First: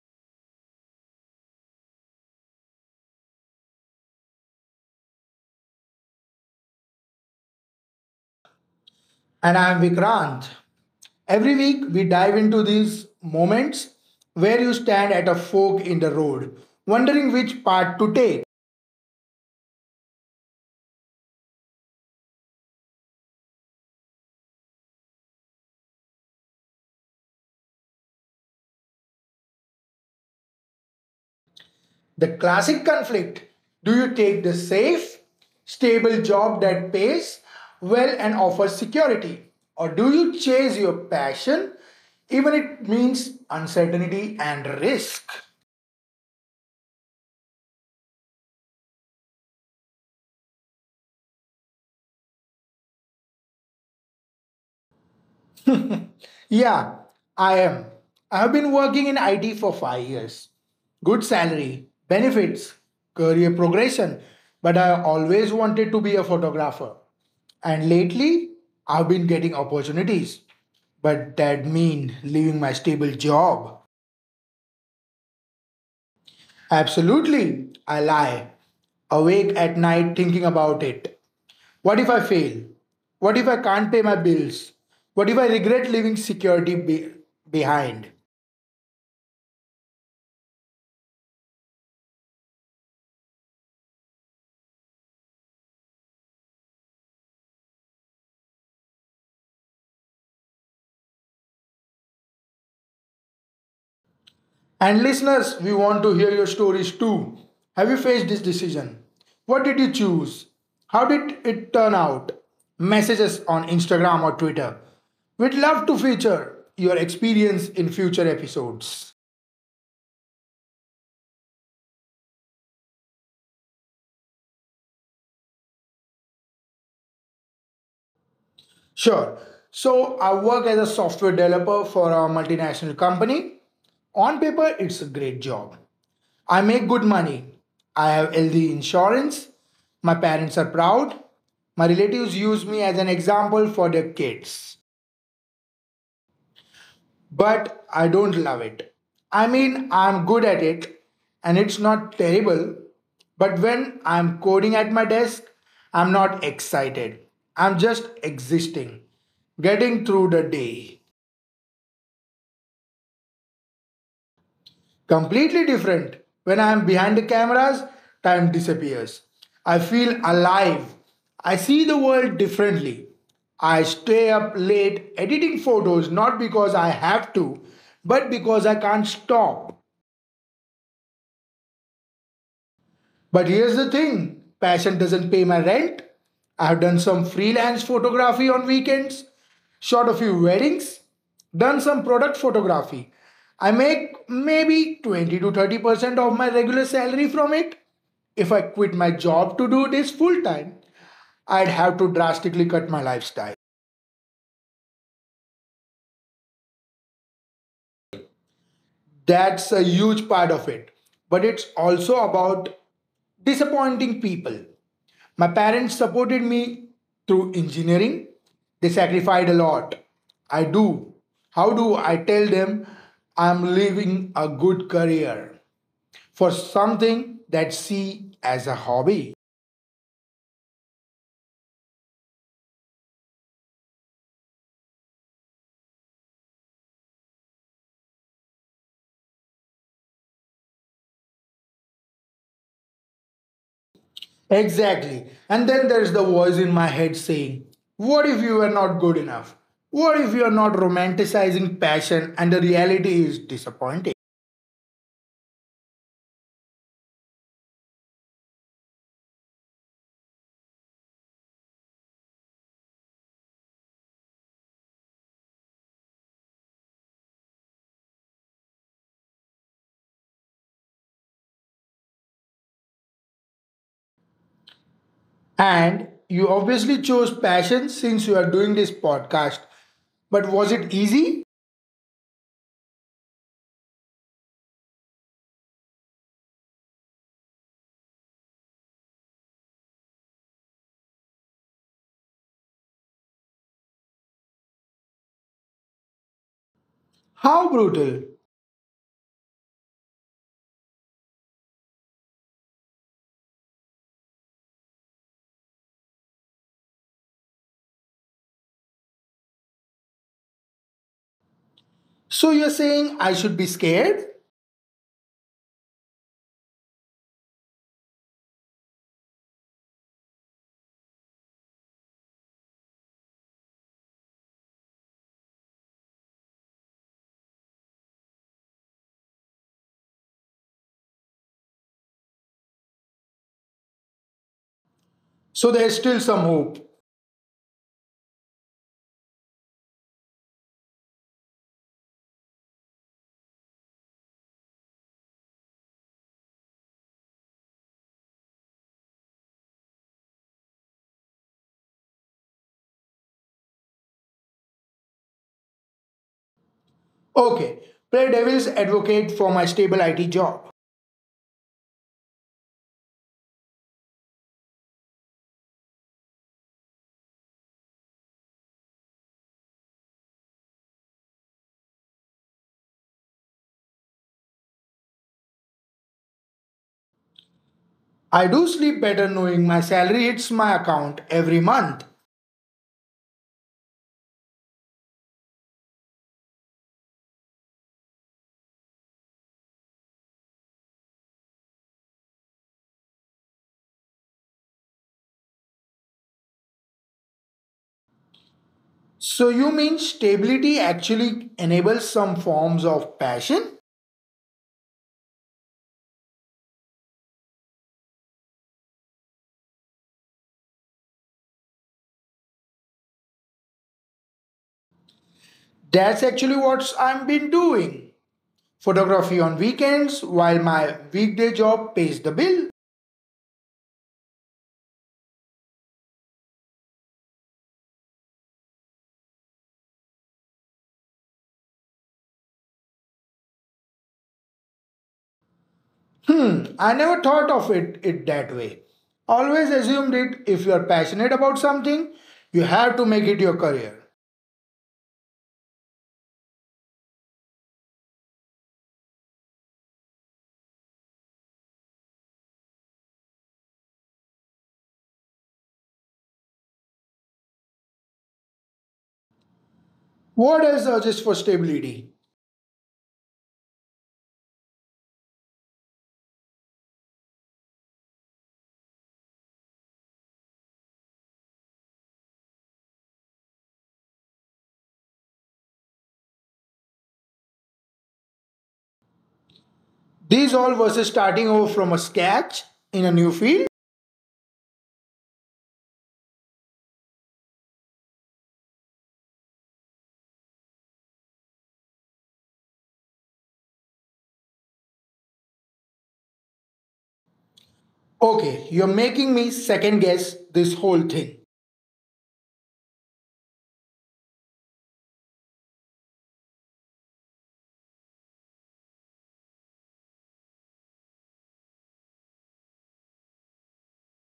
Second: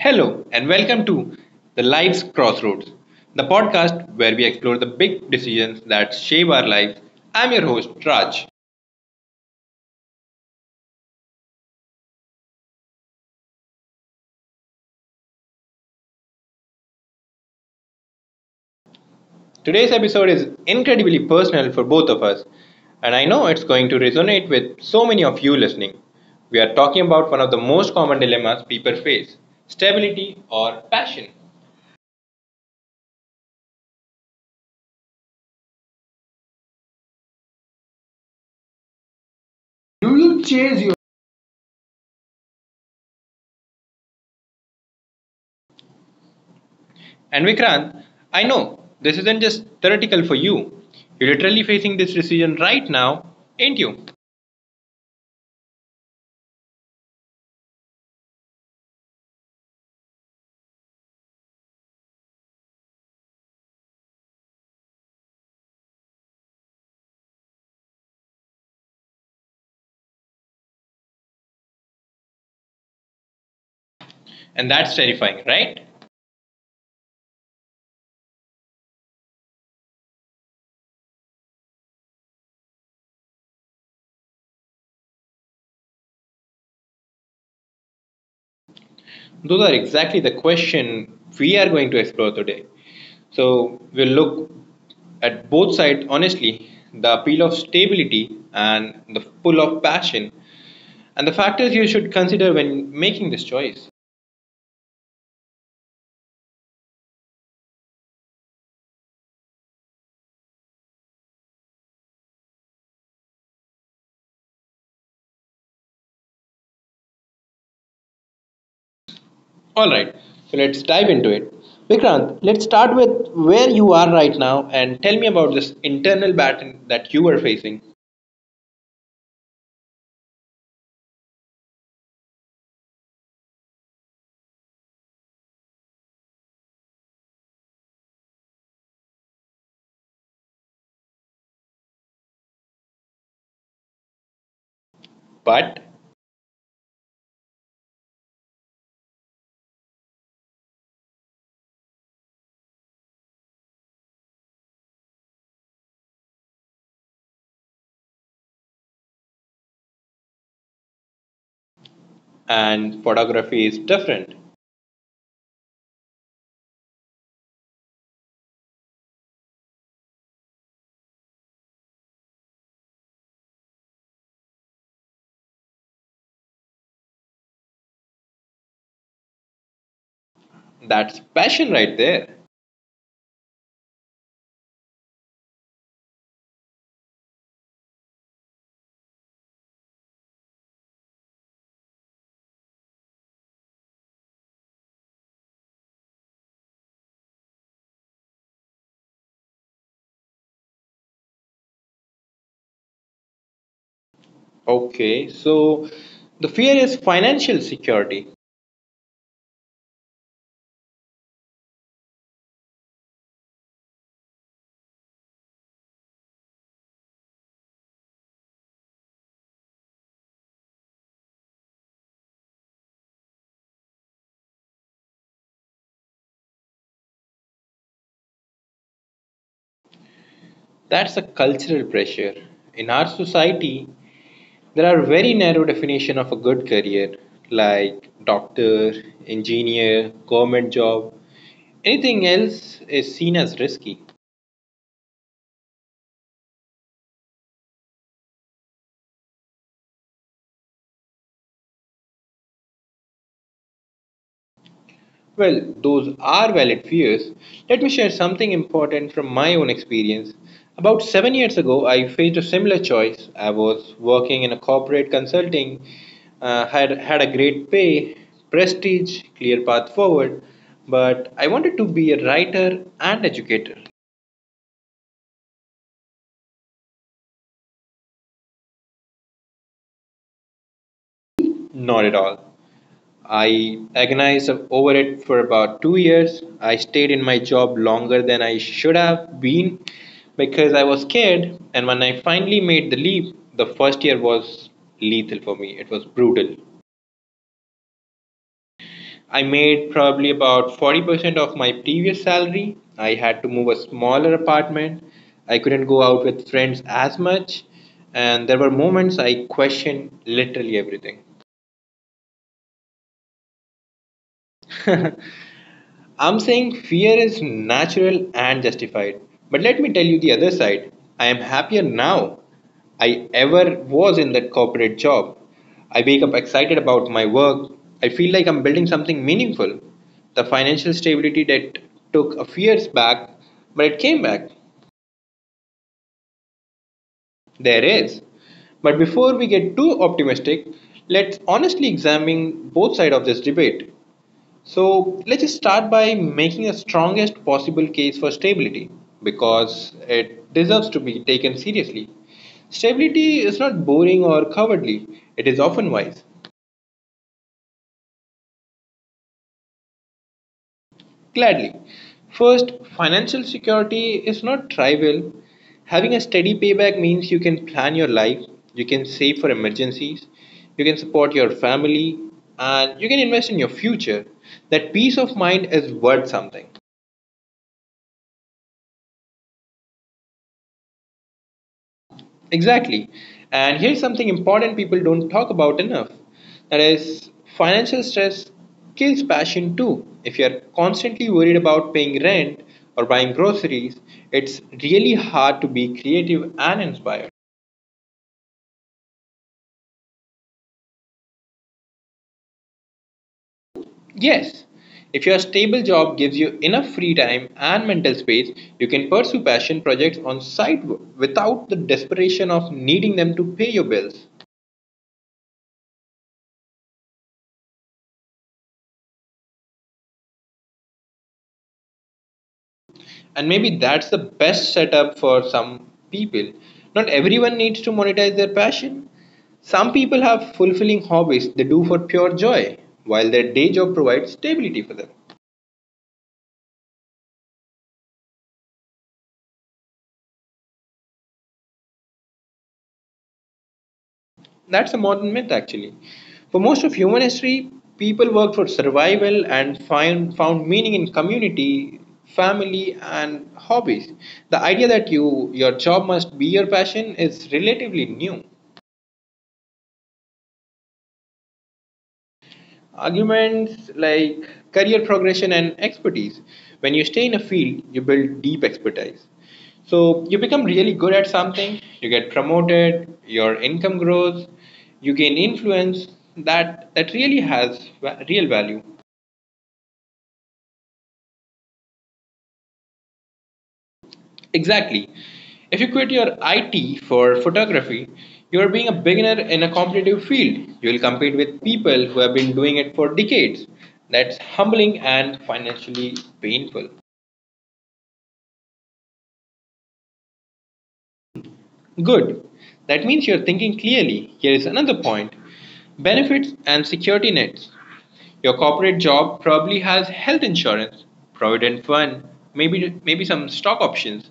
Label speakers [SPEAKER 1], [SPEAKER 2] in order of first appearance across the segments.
[SPEAKER 1] Hello, and welcome to The Life's Crossroads, the podcast where we explore the big decisions that shape our lives. I'm your host, Raj.
[SPEAKER 2] And I'm Vikrant. Every week, we dive into these moments where you stand at a fork in the road, wondering which path to take.
[SPEAKER 1] Today's episode is incredibly personal for both of us, and I know it's going to resonate with so many of you listening. We are talking about one of the most common dilemmas people face: stability or passion.
[SPEAKER 2] The classic conflict, do you take the safe, stable job that pays well and offers security? Or do you chase your passion, even if it means uncertainty and risk?
[SPEAKER 1] And Vikrant, I know this isn't just theoretical for you. You're literally facing this decision right now, ain't you?
[SPEAKER 2] Yeah, I am. I have been working in IT for 5 years. Good salary, benefits, career progression, but I always wanted to be a photographer. And lately, I've been getting opportunities. But that mean leaving my stable job.
[SPEAKER 1] And that's terrifying, right?
[SPEAKER 2] Absolutely, I lie awake at night thinking about it. What if I fail? What if I can't pay my bills? What if I regret leaving security behind?
[SPEAKER 1] Those are exactly the question we are going to explore today. So we'll look at both sides honestly, the appeal of stability and the pull of passion, and the factors you should consider when making this choice.
[SPEAKER 2] And listeners, we want to hear your stories too. Have you faced this decision? What did you choose? How did it turn out? Message us on Instagram or Twitter. We'd love to feature your experience in future episodes.
[SPEAKER 1] All right, so let's dive into it. Vikrant, let's start with where you are right now and tell me about this internal battle that you were facing.
[SPEAKER 2] Sure. So I work as a software developer for a multinational company. On paper, it's a great job. I make good money. I have healthy insurance. My parents are proud. My relatives use me as an example for their kids.
[SPEAKER 1] But
[SPEAKER 2] But I don't love it. I mean, I'm good at it and it's not terrible. But when I'm coding at my desk, I'm not excited. I'm just existing, getting through the day.
[SPEAKER 1] and photography is different.
[SPEAKER 2] Completely different. When I am behind the cameras, time disappears. I feel alive. I see the world differently. I stay up late editing photos not because I have to, but because I can't stop.
[SPEAKER 1] That's passion right there.
[SPEAKER 2] But here's the thing, passion doesn't pay my rent. I've done some freelance photography on weekends, shot a few weddings, done some product photography. I make maybe 20 to 30% of my regular salary from it. If I quit my job to do this full time, I'd have to drastically cut my lifestyle.
[SPEAKER 1] Okay, so the fear is financial security.
[SPEAKER 2] That's a huge part of it. But it's also about disappointing people. My parents supported me through engineering. They sacrificed a lot. I do. How do I tell them I'm living a good career for something that see as a hobby?
[SPEAKER 1] That's a cultural pressure. In our society, there are very narrow definition of a good career like doctor, engineer, government job. Anything else is seen as risky.
[SPEAKER 2] Exactly. And then there's the voice in my head saying, what if you are not good enough? What if you are not romanticizing passion and the reality is disappointing?
[SPEAKER 1] Well, those are valid fears. Let me share something important from my own experience. About 7 years ago, I faced a similar choice. I was working in a corporate consulting, had a great pay, prestige, clear path forward, but I wanted to be a writer and educator.
[SPEAKER 2] And you obviously chose passion since you are doing this podcast. But was it easy?
[SPEAKER 1] Not at all. I agonized over it for about 2 years. I stayed in my job longer than I should have been because I was scared. And when I finally made the leap, the first year was lethal for me. It was brutal.
[SPEAKER 2] How brutal?
[SPEAKER 1] I made probably about 40% of my previous salary. I had to move a smaller apartment. I couldn't go out with friends as much. And there were moments I questioned literally everything.
[SPEAKER 2] So you're saying I should be scared?
[SPEAKER 1] I'm saying fear is natural and justified. But let me tell you the other side. I am happier now I ever was in that corporate job. I wake up excited about my work. I feel like I'm building something meaningful. The financial stability that took a few years back, but it came back.
[SPEAKER 2] So there's still some hope.
[SPEAKER 1] There is. But before we get too optimistic, let's honestly examine both sides of this debate. So let's just start by making the strongest possible case for stability because it deserves to be taken seriously. Stability is not boring or cowardly, it is often wise.
[SPEAKER 2] Okay, play devil's advocate for my stable IT job.
[SPEAKER 1] Gladly. First, financial security is not trivial. Having a steady payback means you can plan your life, you can save for emergencies, you can support your family, and you can invest in your future. That peace of mind is worth something.
[SPEAKER 2] I do sleep better knowing my salary hits my account every month.
[SPEAKER 1] Exactly. And here's something important people don't talk about enough. That is, financial stress kills passion too. If you're constantly worried about paying rent or buying groceries, it's really hard to be creative and inspired.
[SPEAKER 2] So you mean stability actually enables some forms of passion?
[SPEAKER 1] Yes, if your stable job gives you enough free time and mental space, you can pursue passion projects on site without the desperation of needing them to pay your bills.
[SPEAKER 2] That's actually what I've been doing. Photography on weekends while my weekday job pays the bill.
[SPEAKER 1] And maybe that's the best setup for some people. Not everyone needs to monetize their passion. Some people have fulfilling hobbies they do for pure joy while their day job provides stability for them.
[SPEAKER 2] Hmm, I never thought of it that way. Always assumed it, if you are passionate about something, you have to make it your career.
[SPEAKER 1] That's a modern myth actually. For most of human history, people worked for survival and found meaning in community, family and hobbies. The idea that you your job must be your passion is relatively new.
[SPEAKER 2] What else urges for stability?
[SPEAKER 1] Arguments like career progression and expertise. When you stay in a field, you build deep expertise. So you become really good at something, you get promoted, your income grows, you gain influence. That real value.
[SPEAKER 2] These all versus starting over from a scratch in a new field?
[SPEAKER 1] Exactly. If you quit your IT for photography, you are being a beginner in a competitive field. You will compete with people who have been doing it for decades. That's humbling and financially painful.
[SPEAKER 2] Okay, you're making me second guess this whole thing.
[SPEAKER 1] Good. That means you're thinking clearly. Here is another point: benefits and security nets. Your corporate job probably has health insurance, provident fund, maybe some stock options.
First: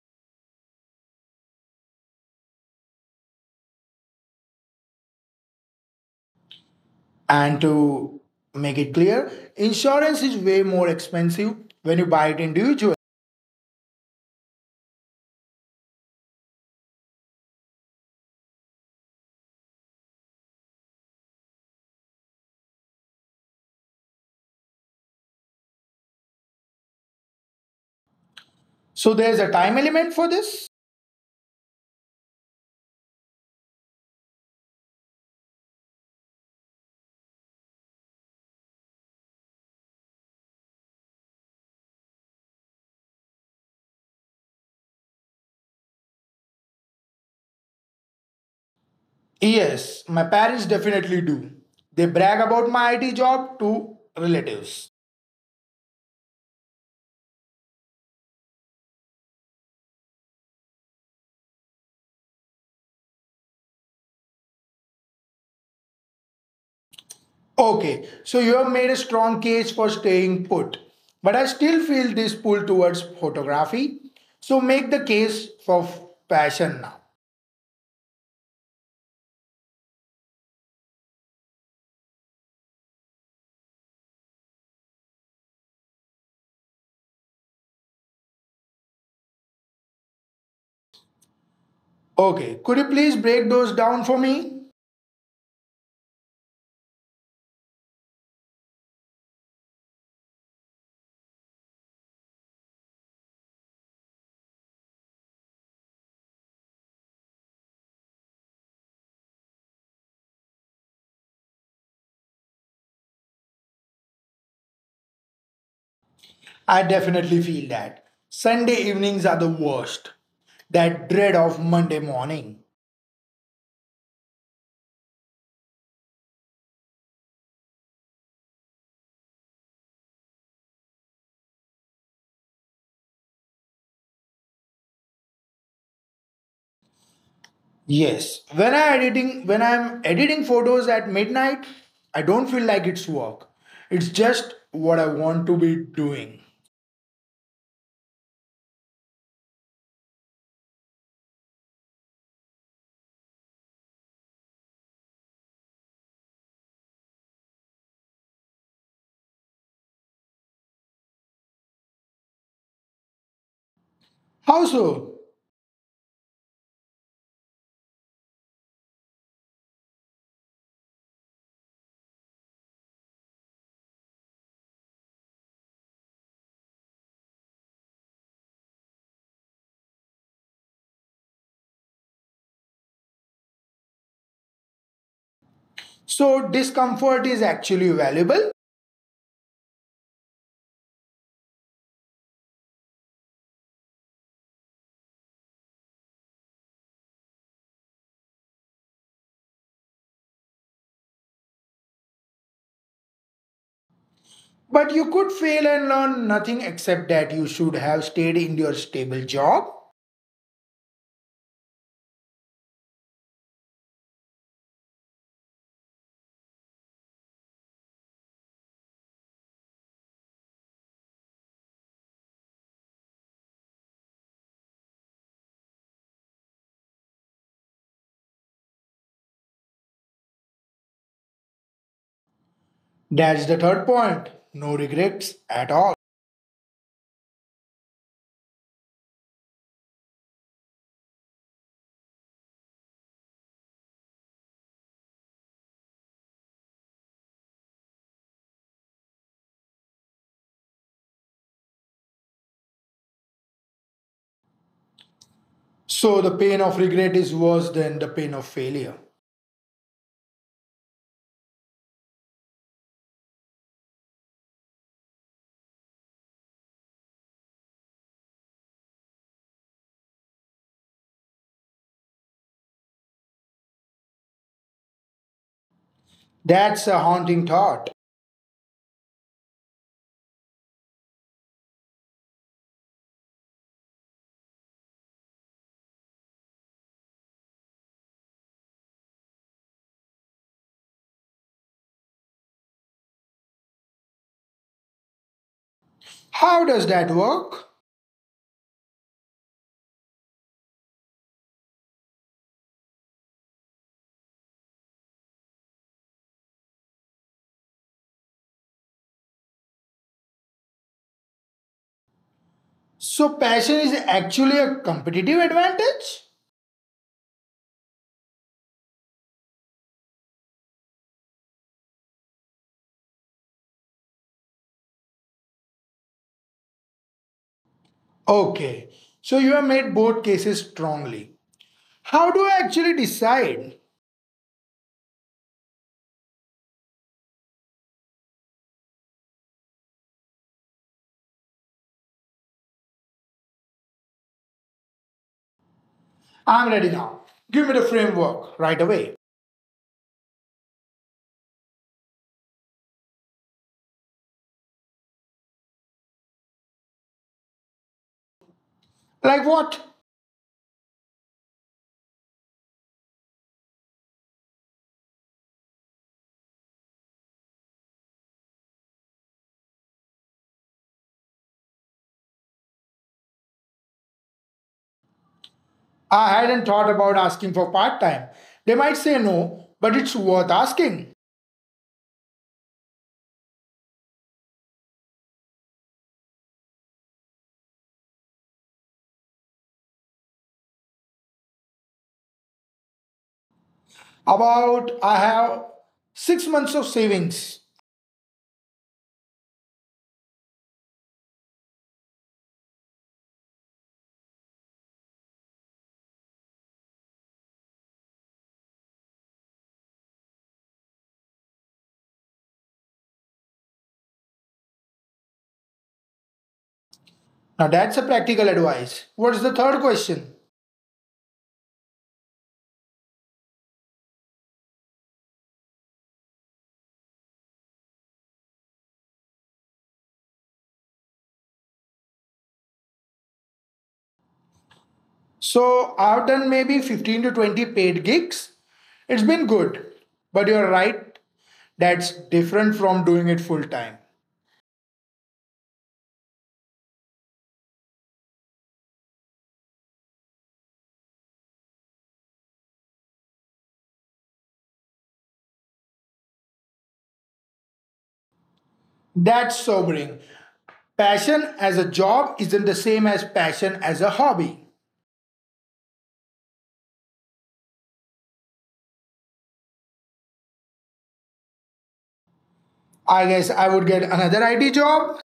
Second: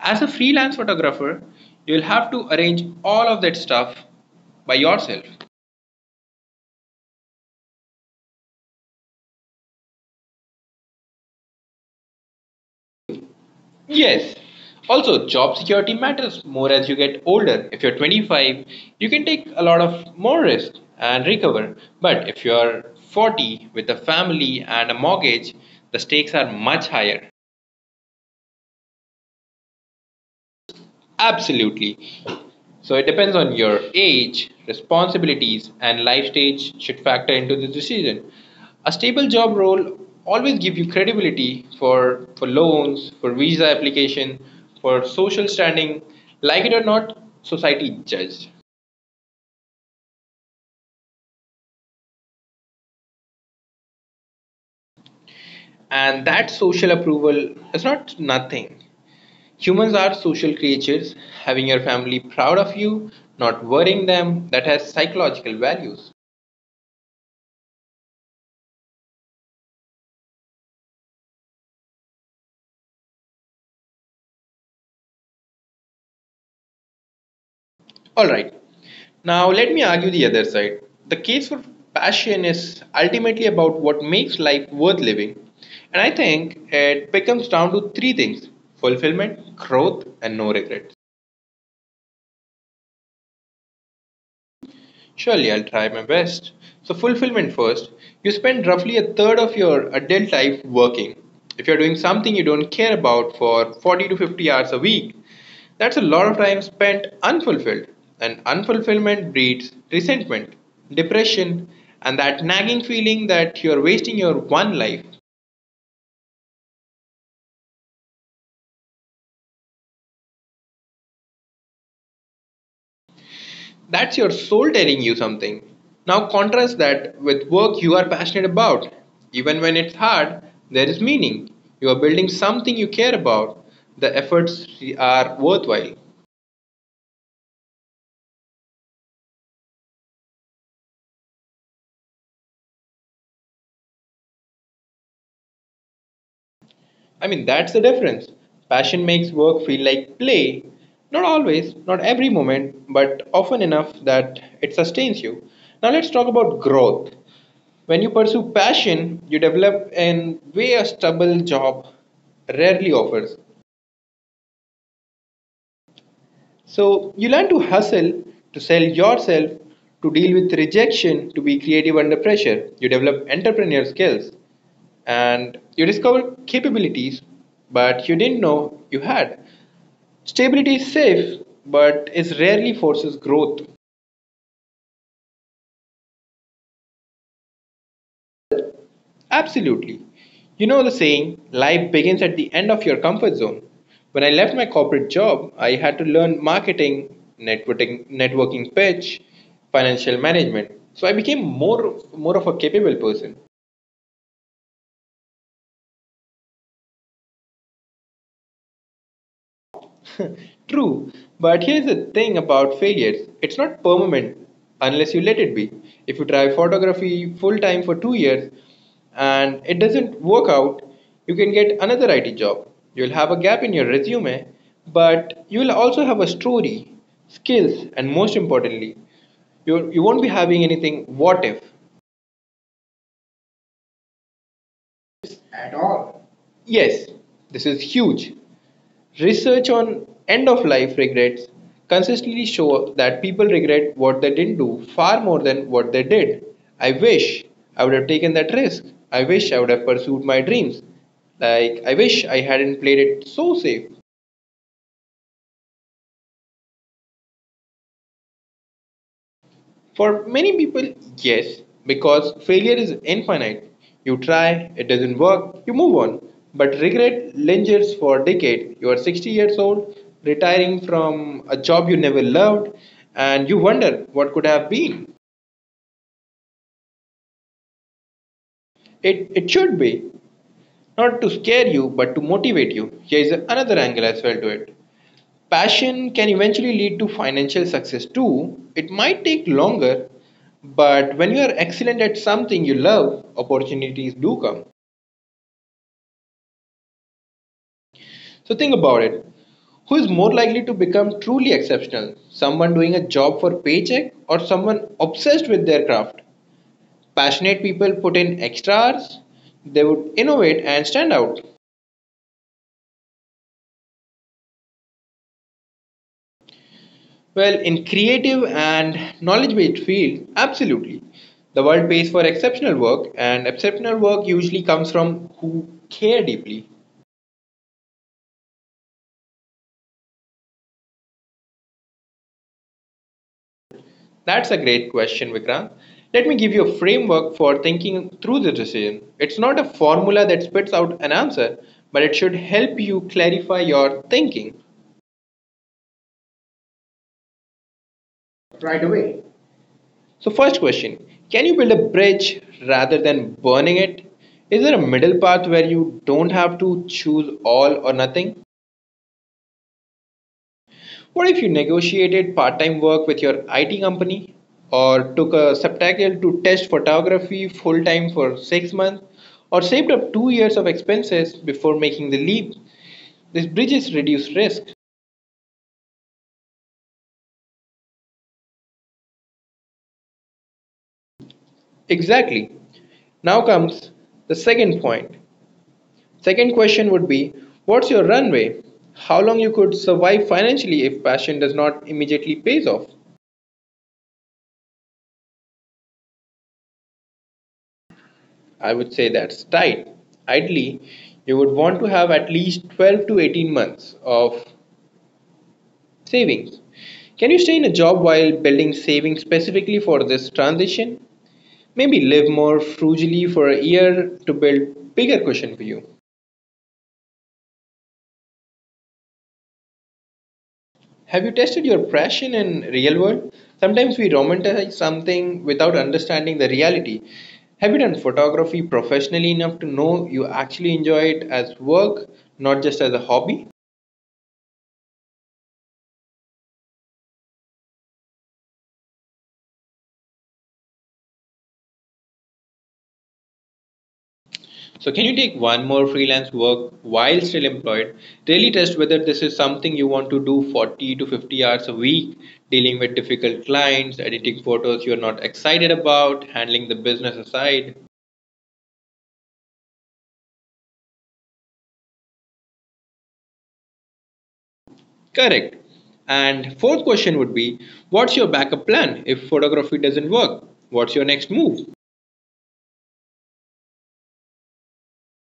[SPEAKER 1] As a freelance photographer, you'll have to arrange all of that stuff by yourself.
[SPEAKER 2] And to make it clear, insurance is way more expensive when you buy it individually.
[SPEAKER 1] Yes. Also, job security matters more as you get older. If you're 25, you can take a lot of more risk and recover. But if you're 40 with a family and a mortgage, the stakes are much higher.
[SPEAKER 2] So there's a time element for this?
[SPEAKER 1] Absolutely. So it depends on your age, responsibilities, and life stage should factor into this decision. A stable job role always give you credibility for loans, for visa application, for social standing. Like it or not, society judges.
[SPEAKER 2] Yes, my parents definitely do. They brag about my IT job to relatives.
[SPEAKER 1] And that social approval is not nothing. Humans are social creatures. Having your family proud of you, not worrying them, that has psychological values.
[SPEAKER 2] Okay, so you have made a strong case for staying put, but I still feel this pull towards photography. So make the case for passion now.
[SPEAKER 1] All right. Now, let me argue the other side. The case for passion is ultimately about what makes life worth living. And I think it becomes down to three things: fulfillment, growth, and no regrets.
[SPEAKER 2] Okay, could you please break those down for me?
[SPEAKER 1] Surely I'll try my best. So, fulfillment first. You spend roughly a third of your adult life working. If you're doing something you don't care about for 40 to 50 hours a week, that's a lot of time spent unfulfilled. And unfulfillment breeds resentment, depression, and that nagging feeling that you're wasting your one life.
[SPEAKER 2] I definitely feel that. Sunday evenings are the worst. That dread of Monday morning.
[SPEAKER 1] That's your soul telling you something. Now contrast that with work you are passionate about. Even when it's hard, there is meaning. You are building something you care about. The efforts are worthwhile.
[SPEAKER 2] Yes. When I'm editing photos at midnight, I don't feel like it's work. It's just what I want to be doing.
[SPEAKER 1] I mean, that's the difference. Passion makes work feel like play. Not always, not every moment, but often enough that it sustains you. Now let's talk about growth. When you pursue passion, you develop in way a stable job rarely offers.
[SPEAKER 2] How so?
[SPEAKER 1] So you learn to hustle, to sell yourself, to deal with rejection, to be creative under pressure. You develop entrepreneurial skills and you discover capabilities but you didn't know you had. Stability is safe but it rarely forces growth.
[SPEAKER 2] So discomfort is actually valuable,
[SPEAKER 1] Absolutely. You know the saying, life begins at the end of your comfort zone. When I left my corporate job, I had to learn marketing, networking, networking pitch, financial management. So I became more of a capable person.
[SPEAKER 2] but you could fail and learn nothing except that you should have stayed in your stable job.
[SPEAKER 1] True, but here's the thing about failures: it's not permanent unless you let it be. If you try photography full time for 2 years and it doesn't work out, you can get another IT job. You'll have a gap in your resume, but you'll also have a story, skills, and most importantly, you won't be having anything what if
[SPEAKER 2] That's the third point. No regrets at
[SPEAKER 1] at
[SPEAKER 2] all.
[SPEAKER 1] all. Yes, this is huge. Research on end of life regrets consistently show that people regret what they didn't do far more than what they did. I wish I would have taken that risk. I wish I would have pursued my dreams. Like, I wish I hadn't played it so safe.
[SPEAKER 2] So the pain of regret is worse than the pain of failure.
[SPEAKER 1] For many people, yes, because failure is infinite. You try, it doesn't work, you move on. But regret lingers for decades. You are 60 years old, retiring from a job you never loved, and you wonder what could have been.
[SPEAKER 2] That's a haunting thought.
[SPEAKER 1] It should be, not to scare you, but to motivate you. Here is another angle as well to it. Passion can eventually lead to financial success too. It might take longer, but when you are excellent at something you love, opportunities do come.
[SPEAKER 2] How does that work?
[SPEAKER 1] So think about it. Who is more likely to become truly exceptional? Someone doing a job for paycheck or someone obsessed with their craft? Passionate people put in extra hours, they would innovate and stand out.
[SPEAKER 2] So, passion is actually a competitive advantage?
[SPEAKER 1] Well, in creative and knowledge based fields, absolutely. The world pays for exceptional work, and exceptional work usually comes from who care deeply.
[SPEAKER 2] Okay, so you have made both cases strongly. How do I actually decide?
[SPEAKER 1] That's a great question, Vikrant. Let me give you a framework for thinking through the decision. It's not a formula that spits out an answer, but it should help you clarify your thinking.
[SPEAKER 2] I'm ready now. Give me the framework right
[SPEAKER 1] Right
[SPEAKER 2] away.
[SPEAKER 1] away. So, first question: can you build a bridge rather than burning it? Is there a middle path where you don't have to choose all or nothing?
[SPEAKER 2] Like what?
[SPEAKER 1] What if you negotiated part time work with your IT company or took a sabbatical to test photography full time for 6 months or saved up 2 years of expenses before making the leap? This bridges reduced risk.
[SPEAKER 2] I hadn't thought about asking for part time. They might say no, but it's worth asking.
[SPEAKER 1] Exactly. Now comes the second point. Second question would be: what's your runway? How long you could survive financially if passion does not immediately pays off?
[SPEAKER 2] About, I have 6 months of savings.
[SPEAKER 1] I would say that's tight. Ideally, you would want to have at least 12 to 18 months of savings. Can you stay in a job while building savings specifically for this transition? Maybe live more frugally for a year to build bigger cushion for you.
[SPEAKER 2] Now that's a practical advice. What's the third question?
[SPEAKER 1] Have you tested your passion in real world? Sometimes we romanticize something without understanding the reality. Have you done photography professionally enough to know you actually enjoy it as work, not just as a hobby?
[SPEAKER 2] So I've done maybe 15 to 20 paid gigs. It's been good, but you're right, that's different from doing it full time.
[SPEAKER 1] So, can you take one more freelance work while still employed? Really test whether this is something you want to do 40 to 50 hours a week, dealing with difficult clients, editing photos you're not excited about, handling the business aside.
[SPEAKER 2] That's sobering. Passion as a job isn't the same as passion as a hobby.
[SPEAKER 1] Correct. And fourth question would be, what's your backup plan if photography doesn't work? What's your next move?
[SPEAKER 2] I guess I would get another IT job.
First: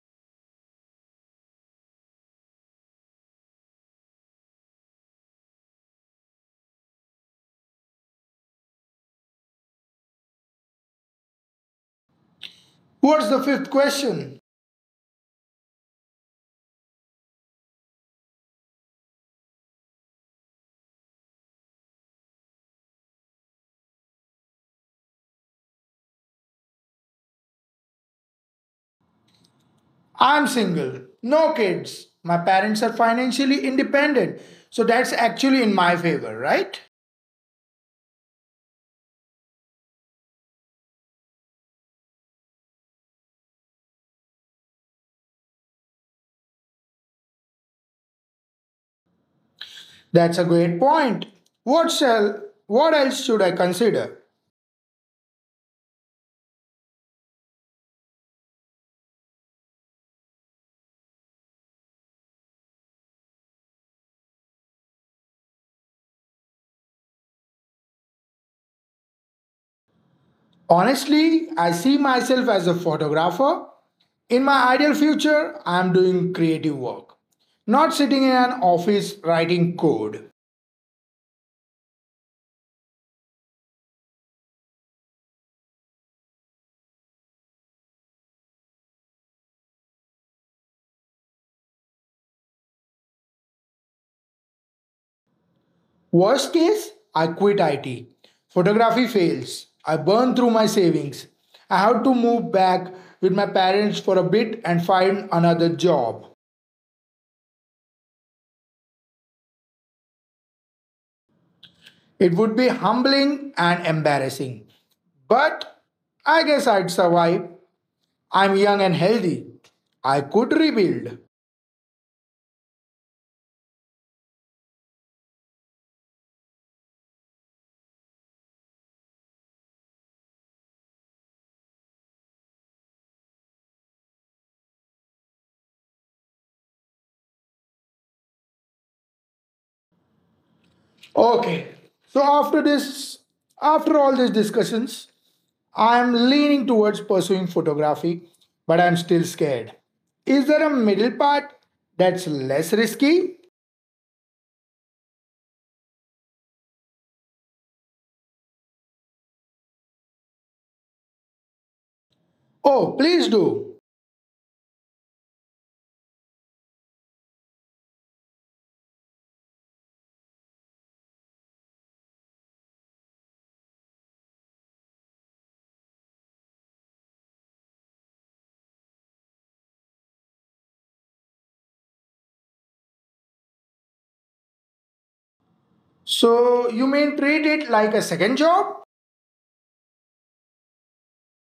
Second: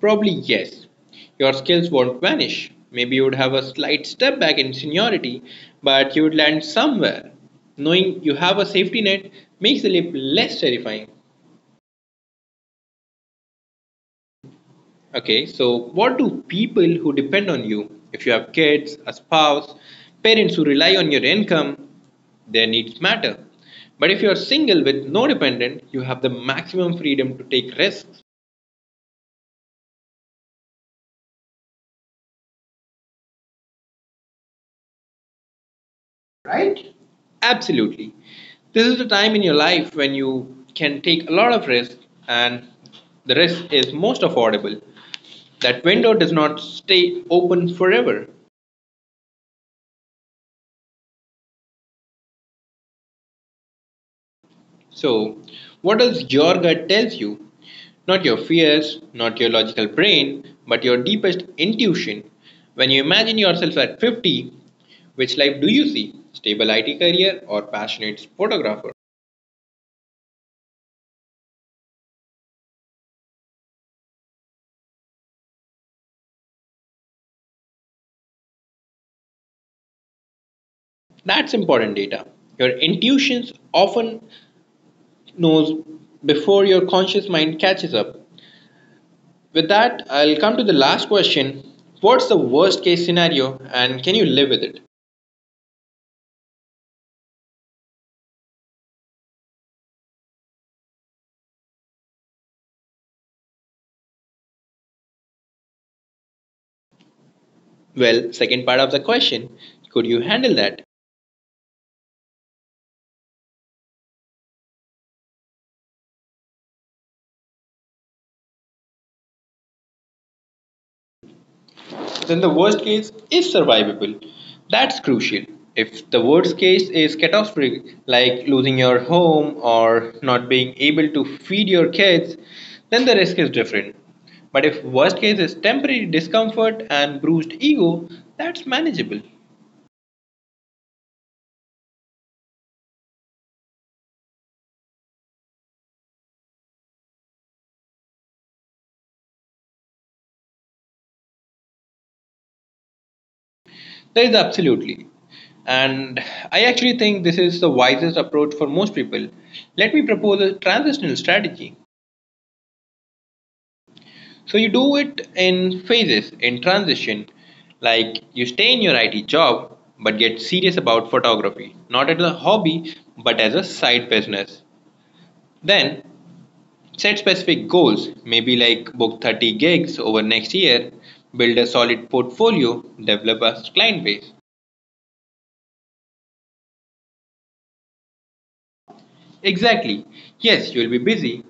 [SPEAKER 1] Probably yes. Your skills won't vanish. Maybe you would have a slight step back in seniority, but you would land somewhere. Knowing you have a safety net makes the leap less terrifying.
[SPEAKER 2] What's the fifth question?
[SPEAKER 1] Okay, so what do people who depend on you, if you have kids, a spouse, parents who rely on your income, their needs matter. But if you are single with no dependent, you have the maximum freedom to take risks,
[SPEAKER 2] I'm single, no kids. My parents are financially independent, so that's actually in my favor, right?
[SPEAKER 1] right? Absolutely. This is the time in your life when you can take a lot of risk and the risk is most affordable. That window does not stay open forever.
[SPEAKER 2] That's a great point. What shall, what else should I consider?
[SPEAKER 1] So, what else your gut tells you? Not your fears, not your logical brain, but your deepest intuition. When you imagine yourself at 50, which life do you see? Stable IT career or passionate photographer?
[SPEAKER 2] Honestly, I see myself as a photographer. In my ideal future, I am doing creative work, not sitting in an office writing code.
[SPEAKER 1] That's important data. Your intuitions often knows before your conscious mind catches up. With that, I'll come to the last question. What's the worst case scenario and can you live with it?
[SPEAKER 2] Worst case, I quit IT. Photography fails. I burn through my savings. I have to move back with my parents for a bit and find another job.
[SPEAKER 1] Well, second part of the question, could you handle that?
[SPEAKER 2] It would be humbling and embarrassing. But I guess I'd survive. I'm young and healthy. I could rebuild.
[SPEAKER 1] Then the worst case is survivable. That's crucial. If the worst case is catastrophic, like losing your home or not being able to feed your kids, then the risk is different. But if worst case is temporary discomfort and bruised ego, that's manageable.
[SPEAKER 2] Okay. So after this, after all these discussions, I am leaning towards pursuing photography, but I'm still scared. Is there a middle part that's less risky?
[SPEAKER 1] That is absolutely. And I actually think this is the wisest approach for most people. Let me propose a transitional strategy.
[SPEAKER 2] Oh, please do.
[SPEAKER 1] So you do it in phases, in transition. Like you stay in your IT job, but get serious about photography, not as a hobby, but as a side business. Then set specific goals, maybe like book 30 gigs over next year, build a solid portfolio, develop a client base.
[SPEAKER 2] So you mean treat it like a second job?
[SPEAKER 1] Exactly. Yes, you'll be busy,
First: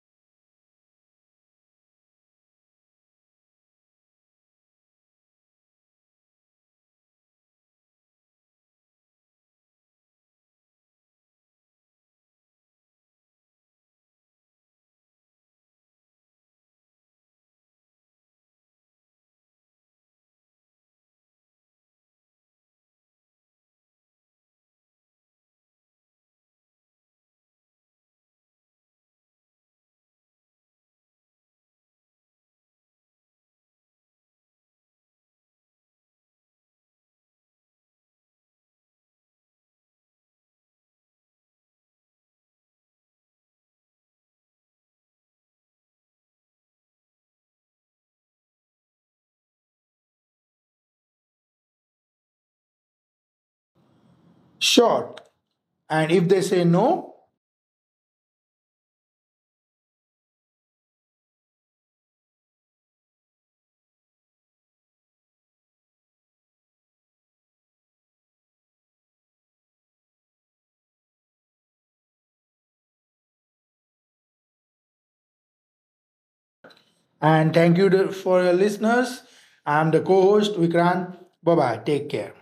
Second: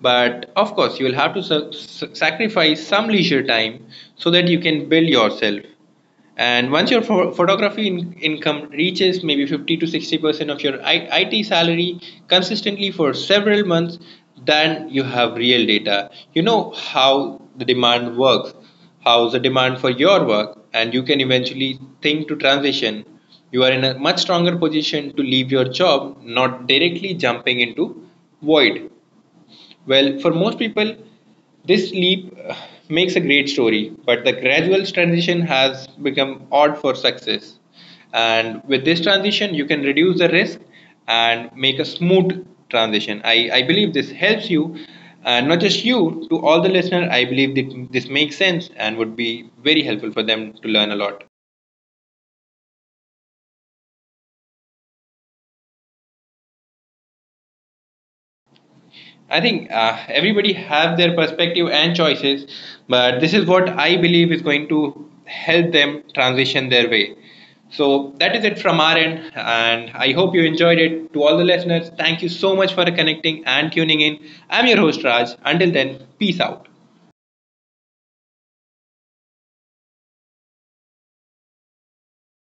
[SPEAKER 1] but of course, you'll have to sacrifice some leisure time so that you can build yourself. And once your photography income reaches maybe 50 to 60% of your IT salary consistently for several months, then you have real data. You know how the demand works, how's the demand for your work, and you can eventually think to transition. You are in a much stronger position to leave your job, not directly jumping into void. Well, for most people, this leap makes a great story, but the gradual transition has become odd for success. And with this transition, you can reduce the risk and make a smooth transition. I believe this helps you, and not just you, to all the listeners. I believe that this makes sense and would be very helpful for them to learn a lot.
[SPEAKER 2] Sure. And if they say no,
[SPEAKER 1] I think everybody have their perspective and choices, but this is what I believe is going to help them transition their way. So that is it from our end, and I hope you enjoyed it. To all the listeners, thank you so much for connecting and tuning in. I'm your host Raj. Until then, peace out.
[SPEAKER 2] and thank you for your listeners. I'm the co-host Vikrant. Bye bye. Take care.